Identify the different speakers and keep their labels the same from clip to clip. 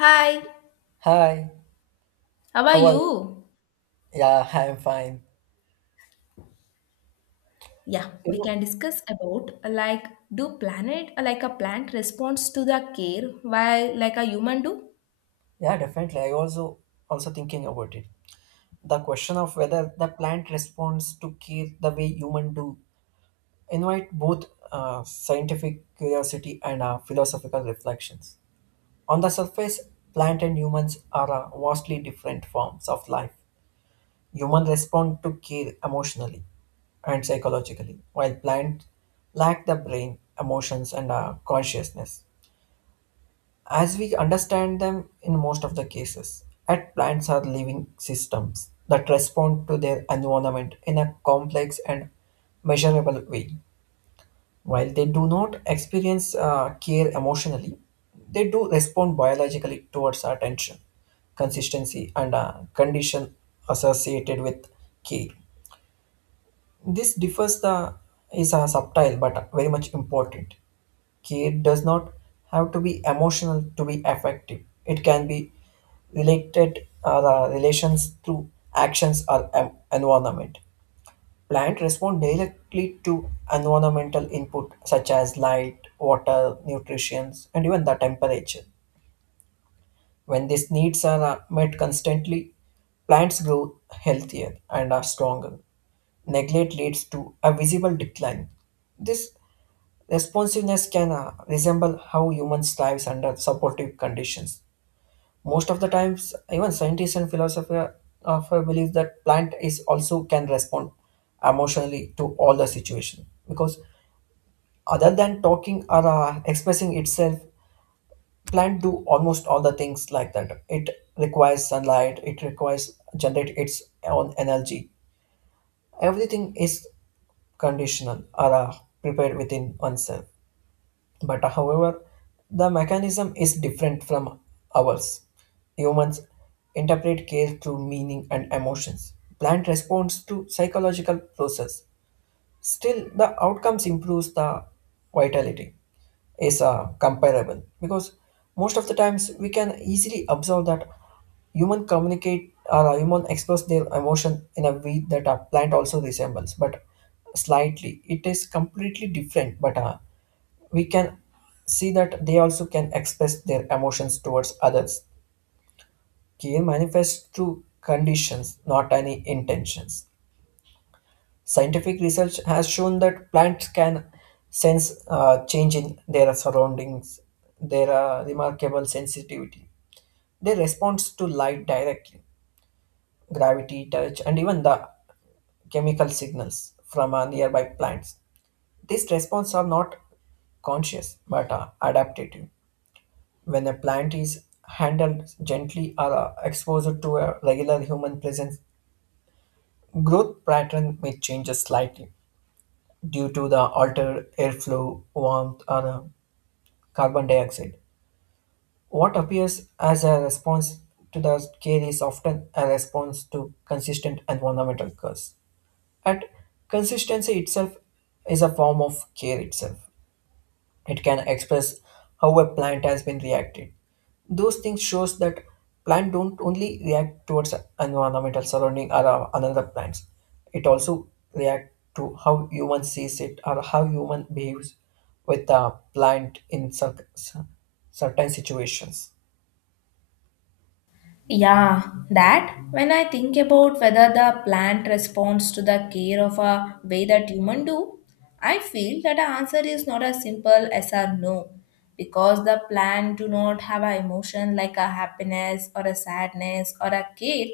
Speaker 1: Hi.
Speaker 2: Hi,
Speaker 1: How are
Speaker 2: how are you?
Speaker 1: you?
Speaker 2: Yeah, I'm fine.
Speaker 1: Yeah,
Speaker 2: You
Speaker 1: we
Speaker 2: know,
Speaker 1: can discuss about like do planet like a plant responds to the care while like a human do?
Speaker 2: yeah, definitely. I also thinking about it. The question of whether the plant responds to care the way human do invite both scientific curiosity and philosophical reflections. On the surface, plant and humans are vastly different forms of life. Human respond to care emotionally and psychologically, while plants lack the brain, emotions, and consciousness as we understand them in most of the cases. At plants are living systems that respond to their environment in a complex and measurable way. While they do not experience care emotionally, they do respond biologically towards attention, consistency, and condition associated with care. This differs the Is a subtle but very much important. Care does not have to be emotional to be effective. It can be related the relations through actions or environment. Plants respond directly to environmental input such as light, water, nutrition, and even the temperature. When these needs are met constantly, plants grow healthier and are stronger. Neglect leads to a visible decline. This responsiveness can resemble how humans thrive under supportive conditions. Most of the times, even scientists and philosophers believe that plant is also can respond emotionally to all the situation because other than talking or expressing itself, plant do almost all the things like that. It requires sunlight, it requires generate its own energy. Everything is conditional or prepared within oneself, but however the mechanism is different from ours. Humans interpret care through meaning and emotions, plant responds to psychological process. Still the outcomes improves the vitality is comparable because most of the times we can easily observe that human communicate or human express their emotion in a way that a plant also resembles, but slightly it is completely different. But we can see that they also can express their emotions towards others. Care manifests through conditions, not any intentions. Scientific research has shown that plants can sense change in their surroundings, their remarkable sensitivity. They respond to light directly, gravity, touch, and even the chemical signals from nearby plants. These responses are not conscious but are adaptative. When a plant is handled gently or exposed to a regular human presence, growth pattern may change slightly due to the altered airflow, warmth, or carbon dioxide. What appears as a response to the care is often a response to consistent environmental curse. And consistency itself is a form of care itself. It can express how a plant has been reacted. Those things shows that plant don't only react towards environmental surrounding or another plants. It also react to how human sees it or how human behaves with a plant in certain situations.
Speaker 1: Yeah, that when I think about whether the plant responds to the care of a way that human do, I feel that the answer is not as simple as a no, because the plant do not have a emotion like a happiness or a sadness or a care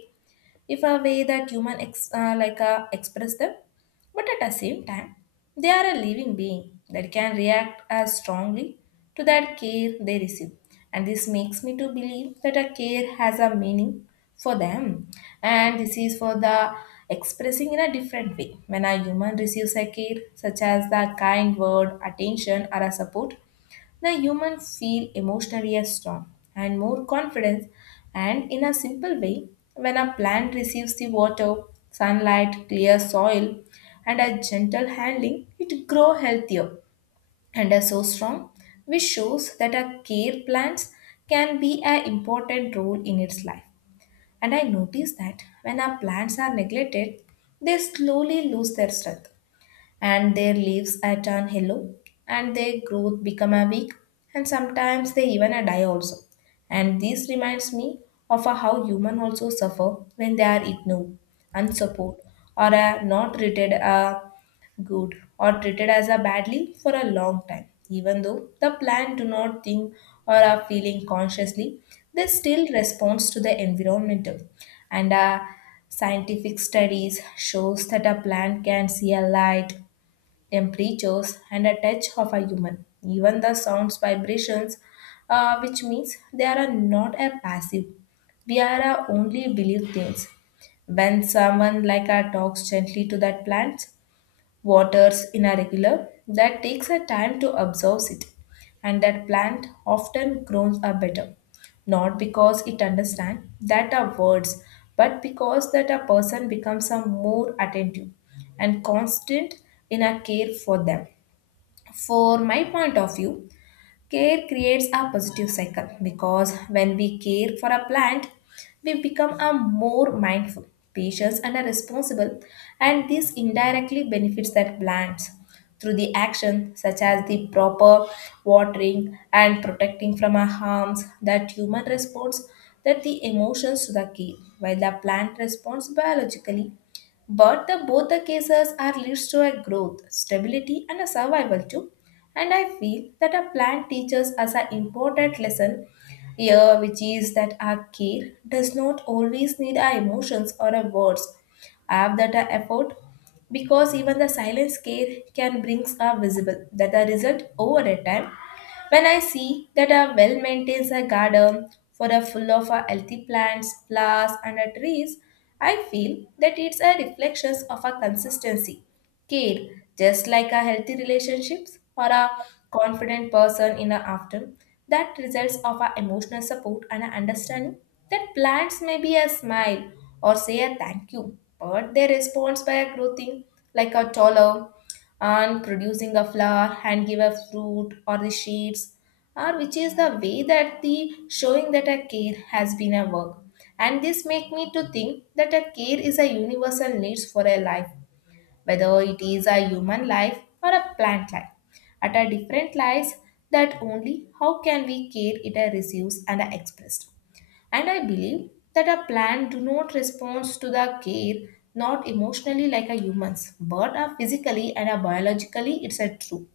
Speaker 1: if a way that human like express them, but at the same time they are a living being that can react as strongly to that care they receive, and this makes me to believe that a care has a meaning for them, and this is for the expressing in a different way. When a human receives a care such as the kind word attention or a support, the humans feel emotionally as strong and more confidence, and in a simple way, when a plant receives the water, sunlight, clear soil, and a gentle handling, it grows healthier and are so strong, which shows that a care plants can be an important role in its life. And I notice that when our plants are neglected, they slowly lose their strength and their leaves are turned yellow and their growth become a weak, and sometimes they even a die also. And this reminds me of a how human also suffer when they are ignored, unsupported, or are not treated good or treated as a badly for a long time, even though the plant do not think or are feeling consciously, they still responds to the environmental. And scientific studies shows that a plant can see a light, temperatures, and a touch of a human. Even the sounds vibrations, which means they are not a passive. We are a only believe things. When someone like a talks gently to that plant, waters irregular that takes a time to absorb it, and that plant often grows are better, not because it understands that are words, but because that a person becomes a more attentive and constant in a care for them. For my point of view, care creates a positive cycle, because when we care for a plant, we become a more mindful, patient, and a responsible, and this indirectly benefits that plants through the action such as the proper watering and protecting from our harms, that human responds that the emotions to the key, while the plant responds biologically, but the both the cases are leads to a growth, stability, and a survival too. And I feel that a plant teaches us an important lesson here, which is that our care does not always need our emotions or our words. Have that our effort, because even the silence care can brings are visible. That the result over a time, when I see that a well maintains a garden for a full of a healthy plants, flowers, and a trees, I feel that it's a reflection of a consistency, care, just like a healthy relationships or a confident person in a after that results of our emotional support and our understanding, that plants may be a smile or say a thank you, but they respond by a growing like a taller and producing a flower, hand give a fruit or the shapes, or which is the way that the showing that a care has been a work. And this make me to think that a care is a universal needs for a life, whether it is a human life or a plant life. At a different lies that only how can we care it a receives and a expressed. And I believe that a plant do not respond to the care not emotionally like a humans, but are physically and are biologically, it's a true.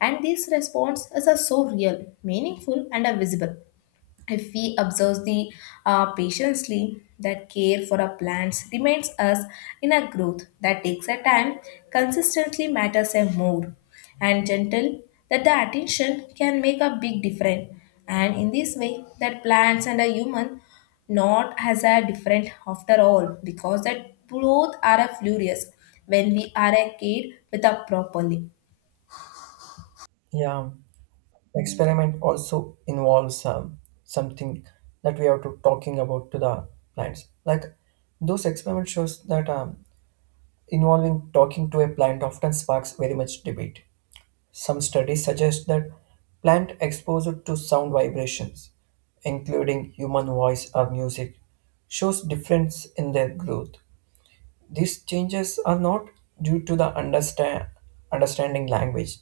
Speaker 1: And this response is a so real, meaningful and a visible. If we observe the patiently, that care for our plants remains us in a growth that takes a time, consistently matters a more, and gentle that the attention can make a big difference. And in this way, that plants and a human not as a different after all, because that both are a furious when we are a kid with a properly.
Speaker 2: Yeah, experiment also involves something that we are to talking about to the plants. Like those experiments shows that involving talking to a plant often sparks very much debate. Some studies suggest that plant exposure to sound vibrations, including human voice or music, shows difference in their growth. These changes are not due to understanding language,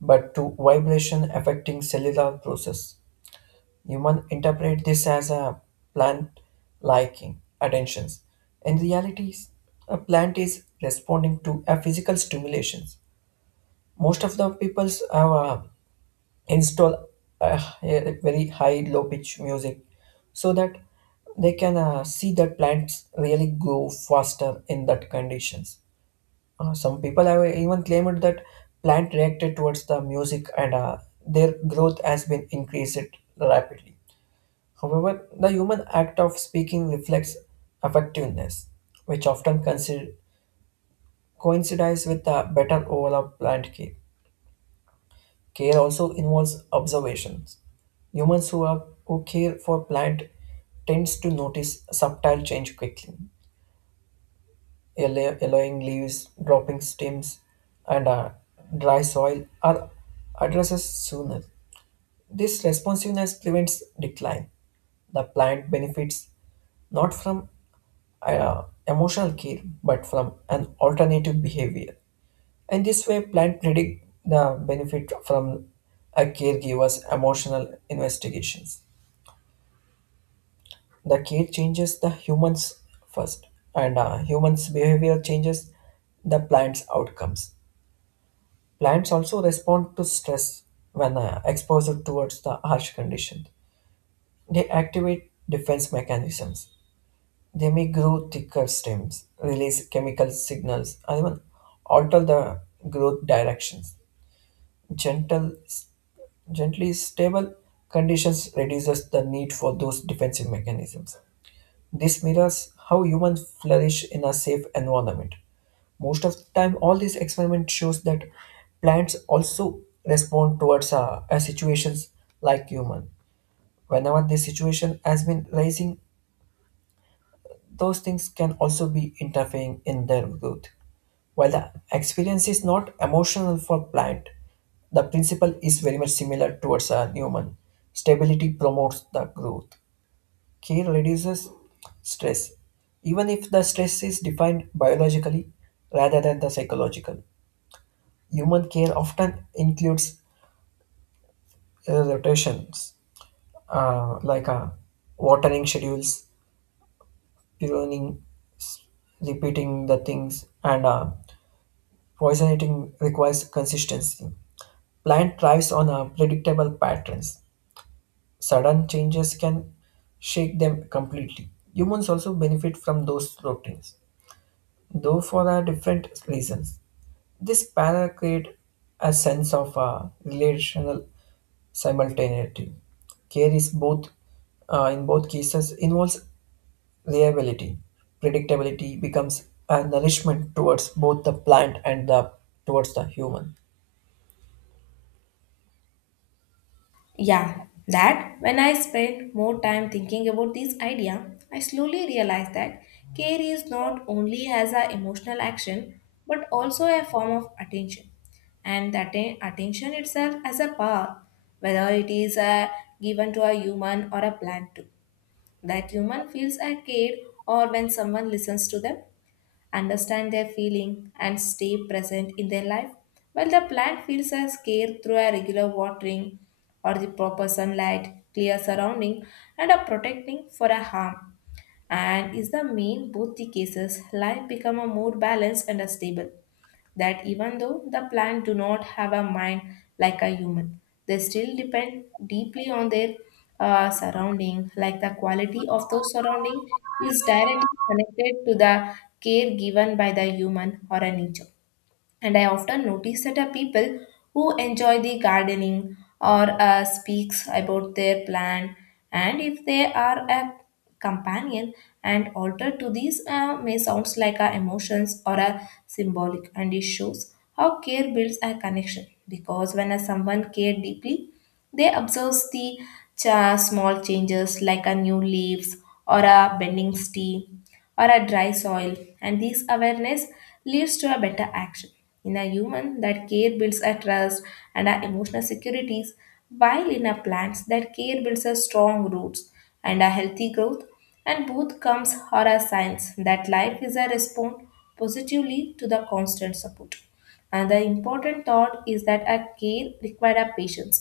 Speaker 2: but to vibration affecting cellular process. You might interpret this as a plant liking attentions. In reality, a plant is responding to a physical stimulations. Most of the people have install a very high low pitch music so that they can see that plants really grow faster in that conditions. Some people have even claimed that plant reacted towards the music, and their growth has been increased rapidly. However, the human act of speaking reflects effectiveness, which coincides with a better overall plant care. Care also involves observations. Humans who care for plant tends to notice subtle change quickly, yellowing leaves, dropping stems, and dry soil are addresses sooner. This responsiveness prevents decline. The plant benefits not from emotional care but from an alternative behavior. And this way, plant predict the benefit from a caregiver's emotional investigations. The care changes the humans first, and humans' behavior changes the plant's outcomes. Plants also respond to stress when exposed towards the harsh condition. They activate defense mechanisms. They may grow thicker stems, release chemical signals, and even alter the growth directions. Gentle, Gently stable conditions reduces the need for those defensive mechanisms. This mirrors how humans flourish in a safe environment. Most of the time, all these experiments shows that plants also respond towards a situations like human. Whenever this situation has been rising, those things can also be interfering in their growth. While the experience is not emotional for plant, the principle is very much similar towards a human. Stability promotes the growth. Care reduces stress, even if the stress is defined biologically rather than the psychological. Human care often includes rotations like watering schedules, pruning, s- repeating the things, and poisoning requires consistency. Plant thrives on predictable patterns. Sudden changes can shake them completely. Humans also benefit from those routines, though for different reasons. This para creates a sense of relational simultaneity. Care is in both cases, involves reliability. Predictability becomes a nourishment towards both the plant and the towards the human.
Speaker 1: Yeah, that when I spend more time thinking about this idea, I slowly realized that care is not only as an emotional action but also a form of attention. And that attention itself as a power, whether it is given to a human or a plant too. That human feels a care or when someone listens to them understand their feeling and stay present in their life, while the plant feels a care through a regular watering or the proper sunlight clear surrounding and a protecting for a harm, and is the main both the cases life become a more balanced and a stable, that even though the plants do not have a mind like a human, they still depend deeply on their surrounding, like the quality of those surrounding is directly connected to the care given by the human or a nature. And I often notice that are people who enjoy the gardening or speaks about their plant, and if they are a companion and alter to these may sounds like our emotions or a symbolic, and it shows how care builds a connection, because when a someone care deeply, they observe the cha small changes like a new leaves or a bending stem or a dry soil, and this awareness leads to a better action. In a human, that care builds a trust and our emotional securities, while in a plants, that care builds a strong roots and a healthy growth, and both comes are a signs that life is a response positively to the constant support. And the important thought is that a care require a patience,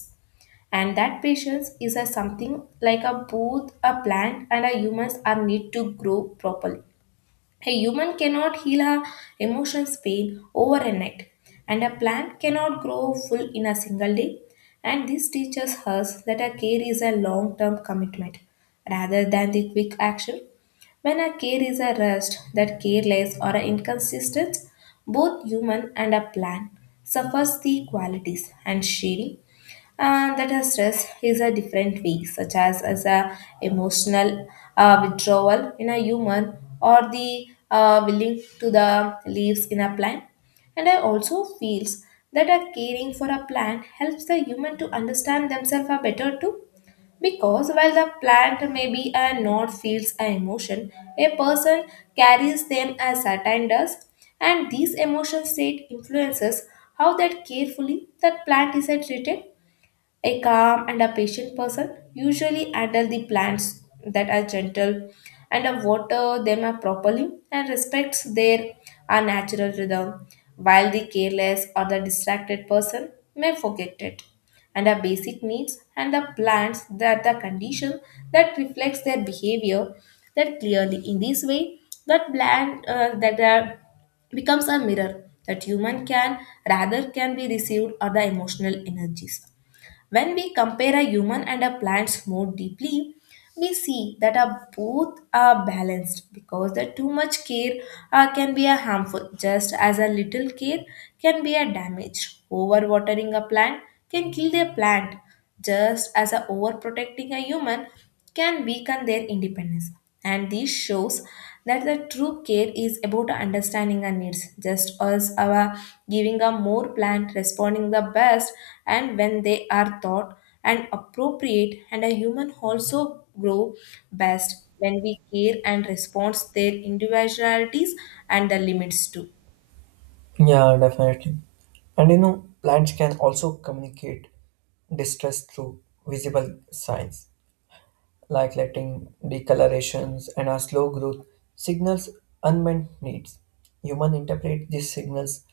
Speaker 1: and that patience is a something like a both a plant and a humans are need to grow properly. A human cannot heal her emotions pain over a night, and a plant cannot grow full in a single day. And this teaches us that our care is a long term commitment rather than the quick action. When a care is a rushed, that careless or a inconsistent, both human and a plant suffers the qualities and shading, that a stress is a different way, such as a emotional withdrawal in a human or the willing to the leaves in a plant. And I also feels that a caring for a plant helps the human to understand themselves a better too, because while the plant may be a not feels an emotion, a person carries them as certain does, and these emotion state influences how that carefully that plant is treated. A calm and a patient person usually handle the plants that are gentle and water them properly and respects their natural rhythm, while the careless or the distracted person may forget it. And the basic needs and the plants that the condition that reflects their behavior that clearly in this way, that plant that are becomes a mirror that human can rather can be received or the emotional energies. When we compare a human and a plant's more deeply, we see that are both are balanced, because the too much care can be a harmful just as a little care can be a damage, overwatering a plant can kill their plant just as a overprotecting a human can weaken their independence. And this shows that the true care is about understanding our needs just as our giving a more plant responding the best, and when they are thought and appropriate, and a human also grow best when we care and respond their individualities and the limits too.
Speaker 2: Yeah, definitely. And you know, plants can also communicate distress through visible signs like letting decolorations and a slow growth signals unmet needs. Human interpret these signals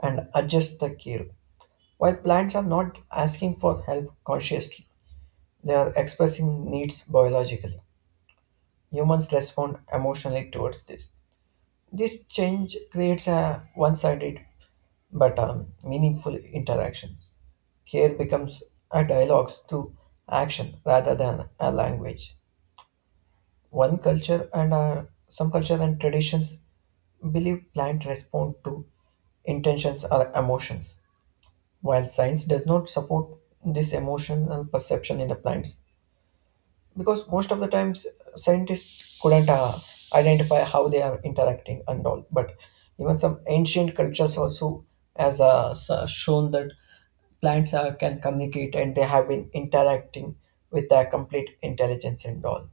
Speaker 2: and adjust the care. While plants are not asking for help consciously, they are expressing needs biologically. Humans respond emotionally towards this. This change creates a one-sided but meaningful interactions. Care becomes a dialogue through action rather than a language. One culture and some culture and traditions believe plant respond to intentions or emotions, while science does not support this emotional perception in the plants because most of the times scientists couldn't identify how they are interacting and all. But even some ancient cultures also has shown that plants can communicate and they have been interacting with a complete intelligence and all.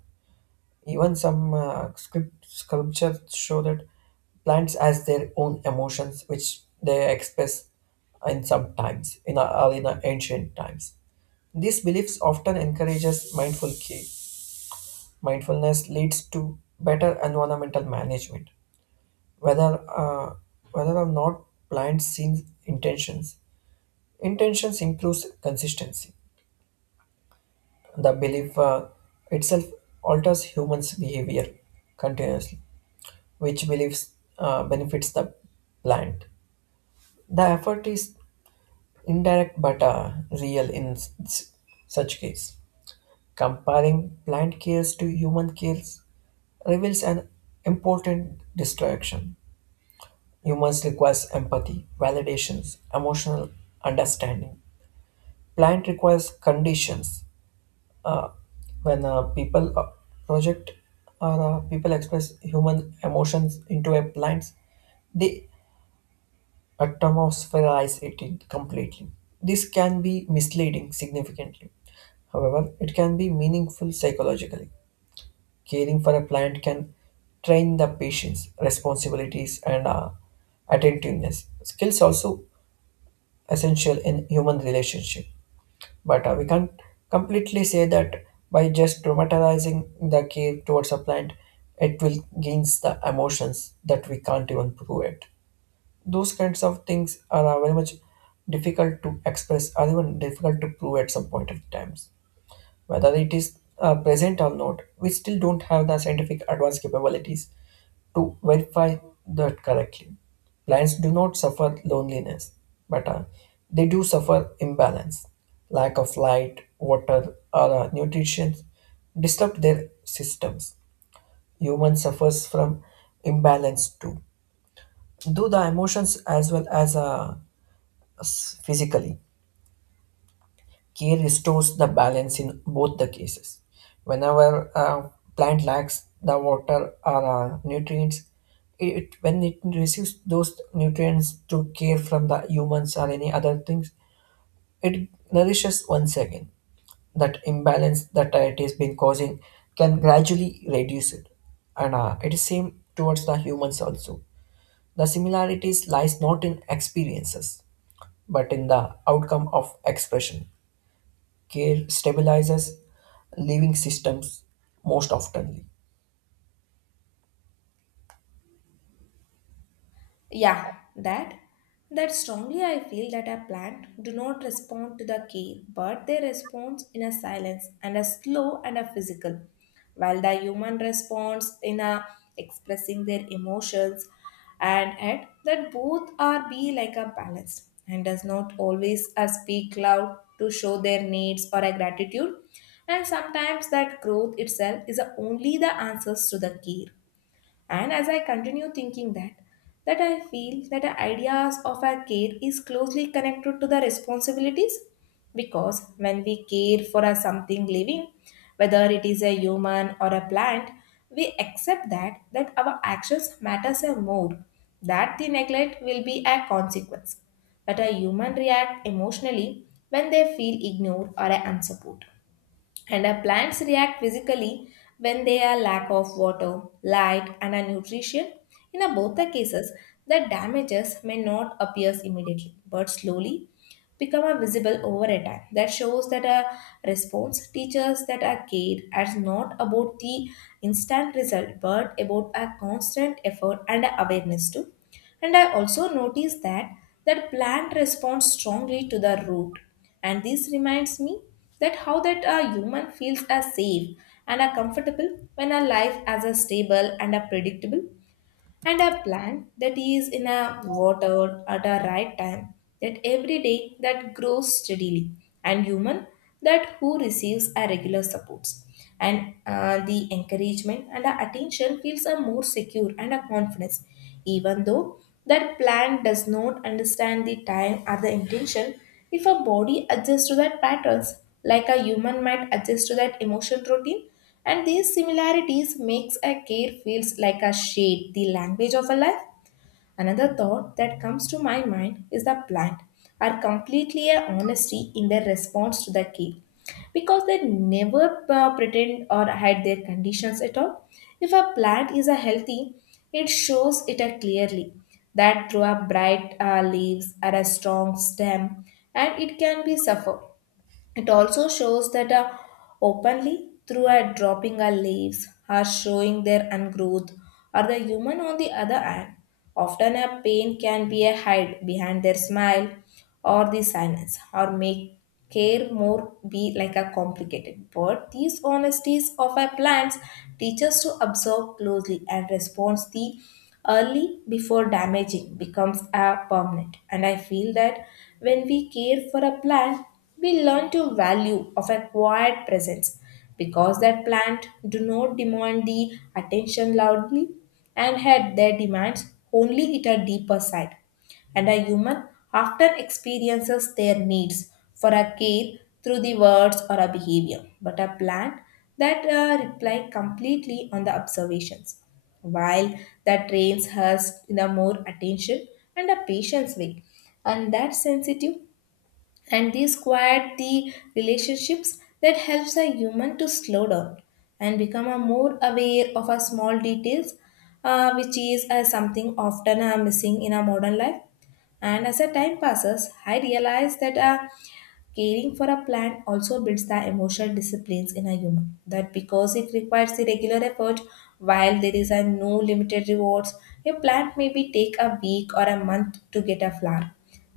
Speaker 2: Even some script sculptures show that plants has their own emotions which they express in some times in a ancient times. These beliefs often encourages mindful care. Mindfulness leads to better environmental management, whether uh, whether or not blind seen intentions. Intentions improves consistency. The belief itself alters humans' behavior continuously, which beliefs benefits the plant. The effort is indirect but real in such case. Comparing plant cares to human cares reveals an important distinction. Humans requires empathy, validations, emotional understanding. Plant requires conditions. Uh, when people project or people express human emotions into a plant, they atmospherize it in completely. This can be misleading significantly. However, it can be meaningful psychologically. Caring for a plant can train the patience, responsibilities, and attentiveness. Skills also essential in human relationship. But we can't completely say that by just dramatizing the care towards a plant, it will gains the emotions that we can't even prove it. Those kinds of things are very much difficult to express or even difficult to prove at some point of times whether it is present or not. We still don't have the scientific advanced capabilities to verify that correctly. Plants do not suffer loneliness, but they do suffer imbalance. Lack of light, water, or nutrition disrupt their systems. Human suffers from imbalance too, though the emotions as well as physically. Care restores the balance in both the cases. Whenever a plant lacks the water or nutrients, it when it receives those nutrients through care from the humans or any other things, it nourishes once again. That imbalance that it has been causing can gradually reduce it, and it is same towards the humans also. The similarities lies not in experiences but in the outcome of expression. Care stabilizes living systems most oftenly.
Speaker 1: Yeah, that strongly I feel that a plant do not respond to the care, but they respond in a silence and a slow and a physical, while the human responds in a expressing their emotions, and yet that both are be like a balanced and does not always a speak loud to show their needs or a gratitude, and sometimes that growth itself is a only the answers to the care. And as I continue thinking that, I feel that the ideas of our care is closely connected to the responsibilities, because when we care for a something living, whether it is a human or a plant, we accept that our actions matters a more, that the neglect will be a consequence, that a human react emotionally when they feel ignored or unsupported, and our plants react physically when they are lack of water, light, and a nutrition. In a both the cases, the damages may not appear immediately, but slowly become a visible over a time. That shows that a response teaches that a care is not about the instant result but about a constant effort and awareness too. And I also noticed that plant responds strongly to the root. And this reminds me that how that a human feels as safe and are comfortable when a life as a stable and a predictable, and a plant that is in a water at a right time that every day that grows steadily, and human that who receives a regular supports and the encouragement and the attention feels a more secure and a confidence, even though that plant does not understand the time or the intention if a body adjusts to that patterns like a human might adjust to that emotion routine. And these similarities makes a care feels like a shade, the language of a life. Another thought that comes to my mind is the plant are completely a honesty in their response to the care because they never pretend or hide their conditions at all. If a plant is a healthy, it shows it a clearly that through a bright leaves or a strong stem, and it can be suffer. It also shows that openly through a dropping our leaves, are showing their ungrowth, or the human on the other hand. Often a pain can be a hide behind their smile or the silence, or make care more be like a complicated. But these honesties of our plants teach us to observe closely and respond the early before damaging becomes a permanent. And I feel that when we care for a plant we learn to value of a quiet presence because their plant do not demand the attention loudly and had their demands only at a deeper side. And a human often experiences their needs for a care through the words or a behavior, but a plant that rely completely on the observations, while that trains us in a more attention and a patience way, and that sensitive, and these quiet the relationships that helps a human to slow down and become a more aware of our small details, which is something often missing in our modern life. And as the time passes, I realize that caring for a plant also builds the emotional disciplines in a human. That because it requires the regular effort, while there is a no limited rewards, a plant may be take a week or a month to get a flower.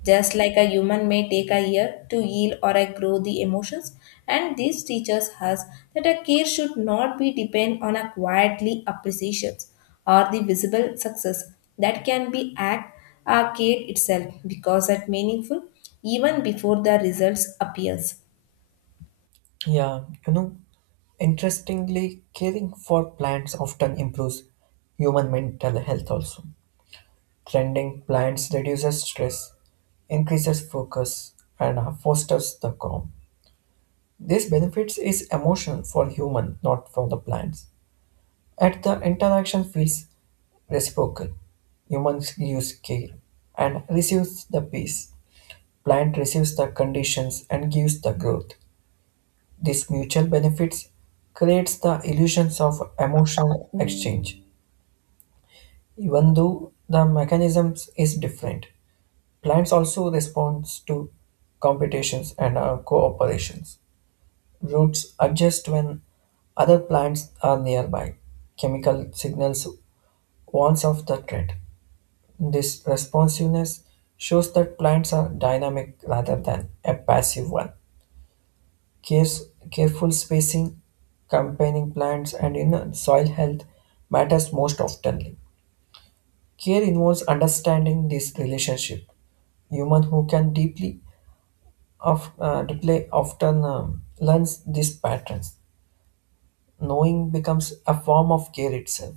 Speaker 1: Just like a human may take a year to heal or a grow the emotions, and this teaches us that a care should not be depend on a quietly appreciations or the visible success that can be act a care itself because that meaningful even before the results appears.
Speaker 2: Yeah, you know, interestingly, caring for plants often improves human mental health also. Tending plants reduces stress, increases focus, and fosters the calm. This benefits is emotional for human, not for the plants. At the interaction feels reciprocal. Humans gives care and receives the peace. Plant receives the conditions and gives the growth. This mutual benefits creates the illusions of emotional exchange, even though the mechanisms is different. Plants also responds to competitions and cooperations. Roots adjust when other plants are nearby. Chemical signals warns of the threat. This responsiveness shows that plants are dynamic rather than a passive one. Cares, careful spacing, campaigning plants, and you know, soil health matters most often. Care involves understanding this relationship. Human who can deeply of replay often learns these patterns. Knowing becomes a form of care itself.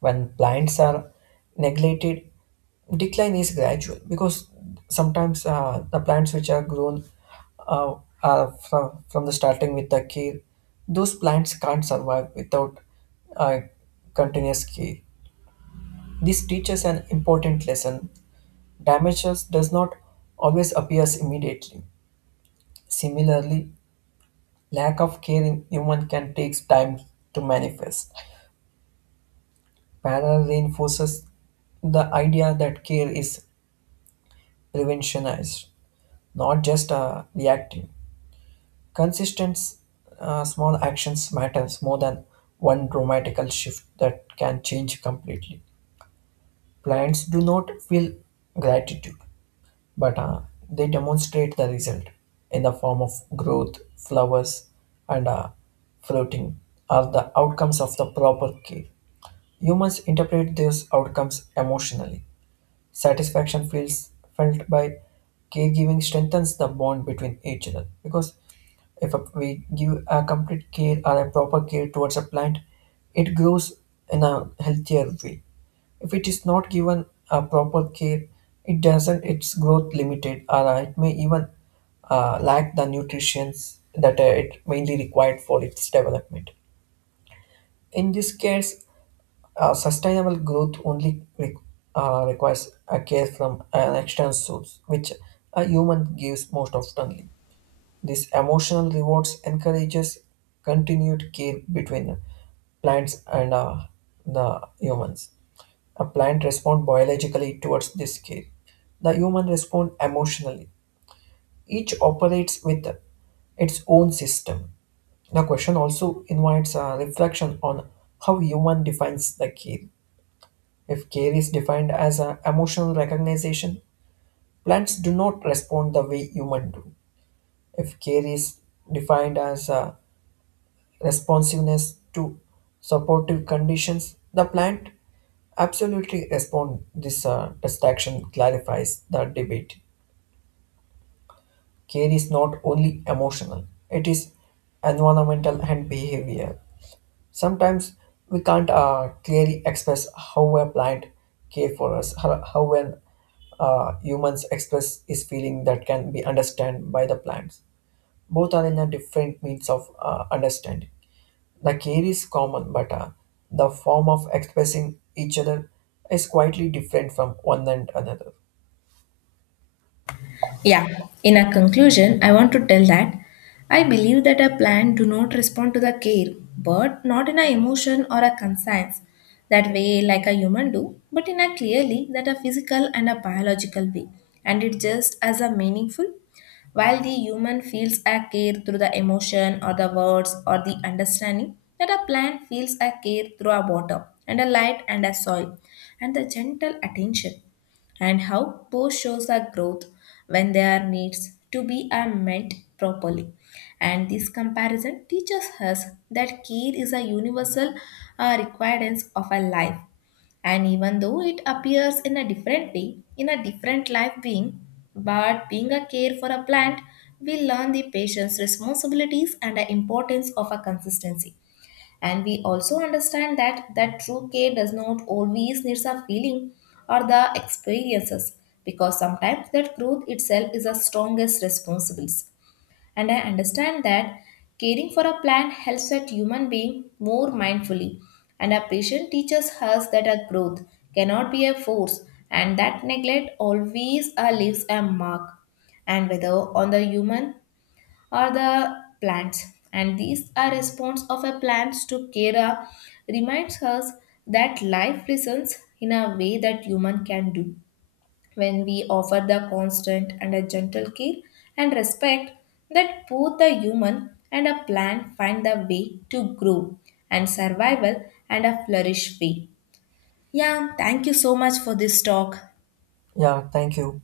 Speaker 2: When plants are neglected, decline is gradual because sometimes the plants which are grown uh, are from the starting with the care, those plants can't survive without uh, continuous care. This teaches an important lesson: damages does not always appears immediately. Similarly, lack of care in human can take time to manifest. Parallel reinforces the idea that care is revolutionized, not just reactive. Consistent small actions matters more than one dramatical shift that can change completely. Clients do not feel gratitude, but they demonstrate the result in the form of growth, flowers, and floating are the outcomes of the proper care. You must interpret these outcomes emotionally. Satisfaction feels felt by caregiving strengthens the bond between each other, because if a- we give a complete care or a proper care towards a plant, it grows in a healthier way. If it is not given a proper care, it doesn't, its growth limited, or it may even lack the nutrients that it mainly required for its development. In this case, sustainable growth only requires a care from an external source, which a human gives most oftenly. This emotional rewards encourages continued care between plants and the humans. A plant responds biologically towards this care. The human respond emotionally. Each operates with its own system. The question also invites a reflection on how human defines the care. If care is defined as an emotional recognition, plants do not respond the way humans do. If care is defined as a responsiveness to supportive conditions, the plant absolutely respond. This distinction clarifies the debate. Care is not only emotional; it is environmental and behavior. Sometimes we can't clearly express how a plant care for us, how an humans express is feeling that can be understood by the plants. Both are in a different means of understanding. The care is common, but the form of expressing each other is quietly different from one and another.
Speaker 1: Yeah, in a conclusion I want to tell that I believe that a plan do not respond to the care, but not in a emotion or a conscience that way like a human do, but in a clearly that a physical and a biological way, and it just as a meaningful. While the human feels a care through the emotion or the words or the understanding, that a plant feels a care through a water and a light and a soil and the gentle attention, and how post shows our growth when their needs to be are met properly. And this comparison teaches us that care is a universal requirement of a life. And even though it appears in a different way, in a different life being, but being a care for a plant, we learn the patient's responsibilities and the importance of a consistency. And we also understand that true care does not always need a feeling or the experiences because sometimes that growth itself is the strongest responsibility. And I understand that caring for a plant helps that human being more mindfully. And a patient teaches us that a growth cannot be a force, and that neglect always leaves a mark, and whether on the human or the plants. And these are response of a plants to kera reminds us that life listens in a way that human can do. When we offer the constant and a gentle care and respect, that both the human and a plant find the way to grow and survival and a flourish way. Yeah, thank you so much for this talk.
Speaker 2: Yeah, thank you.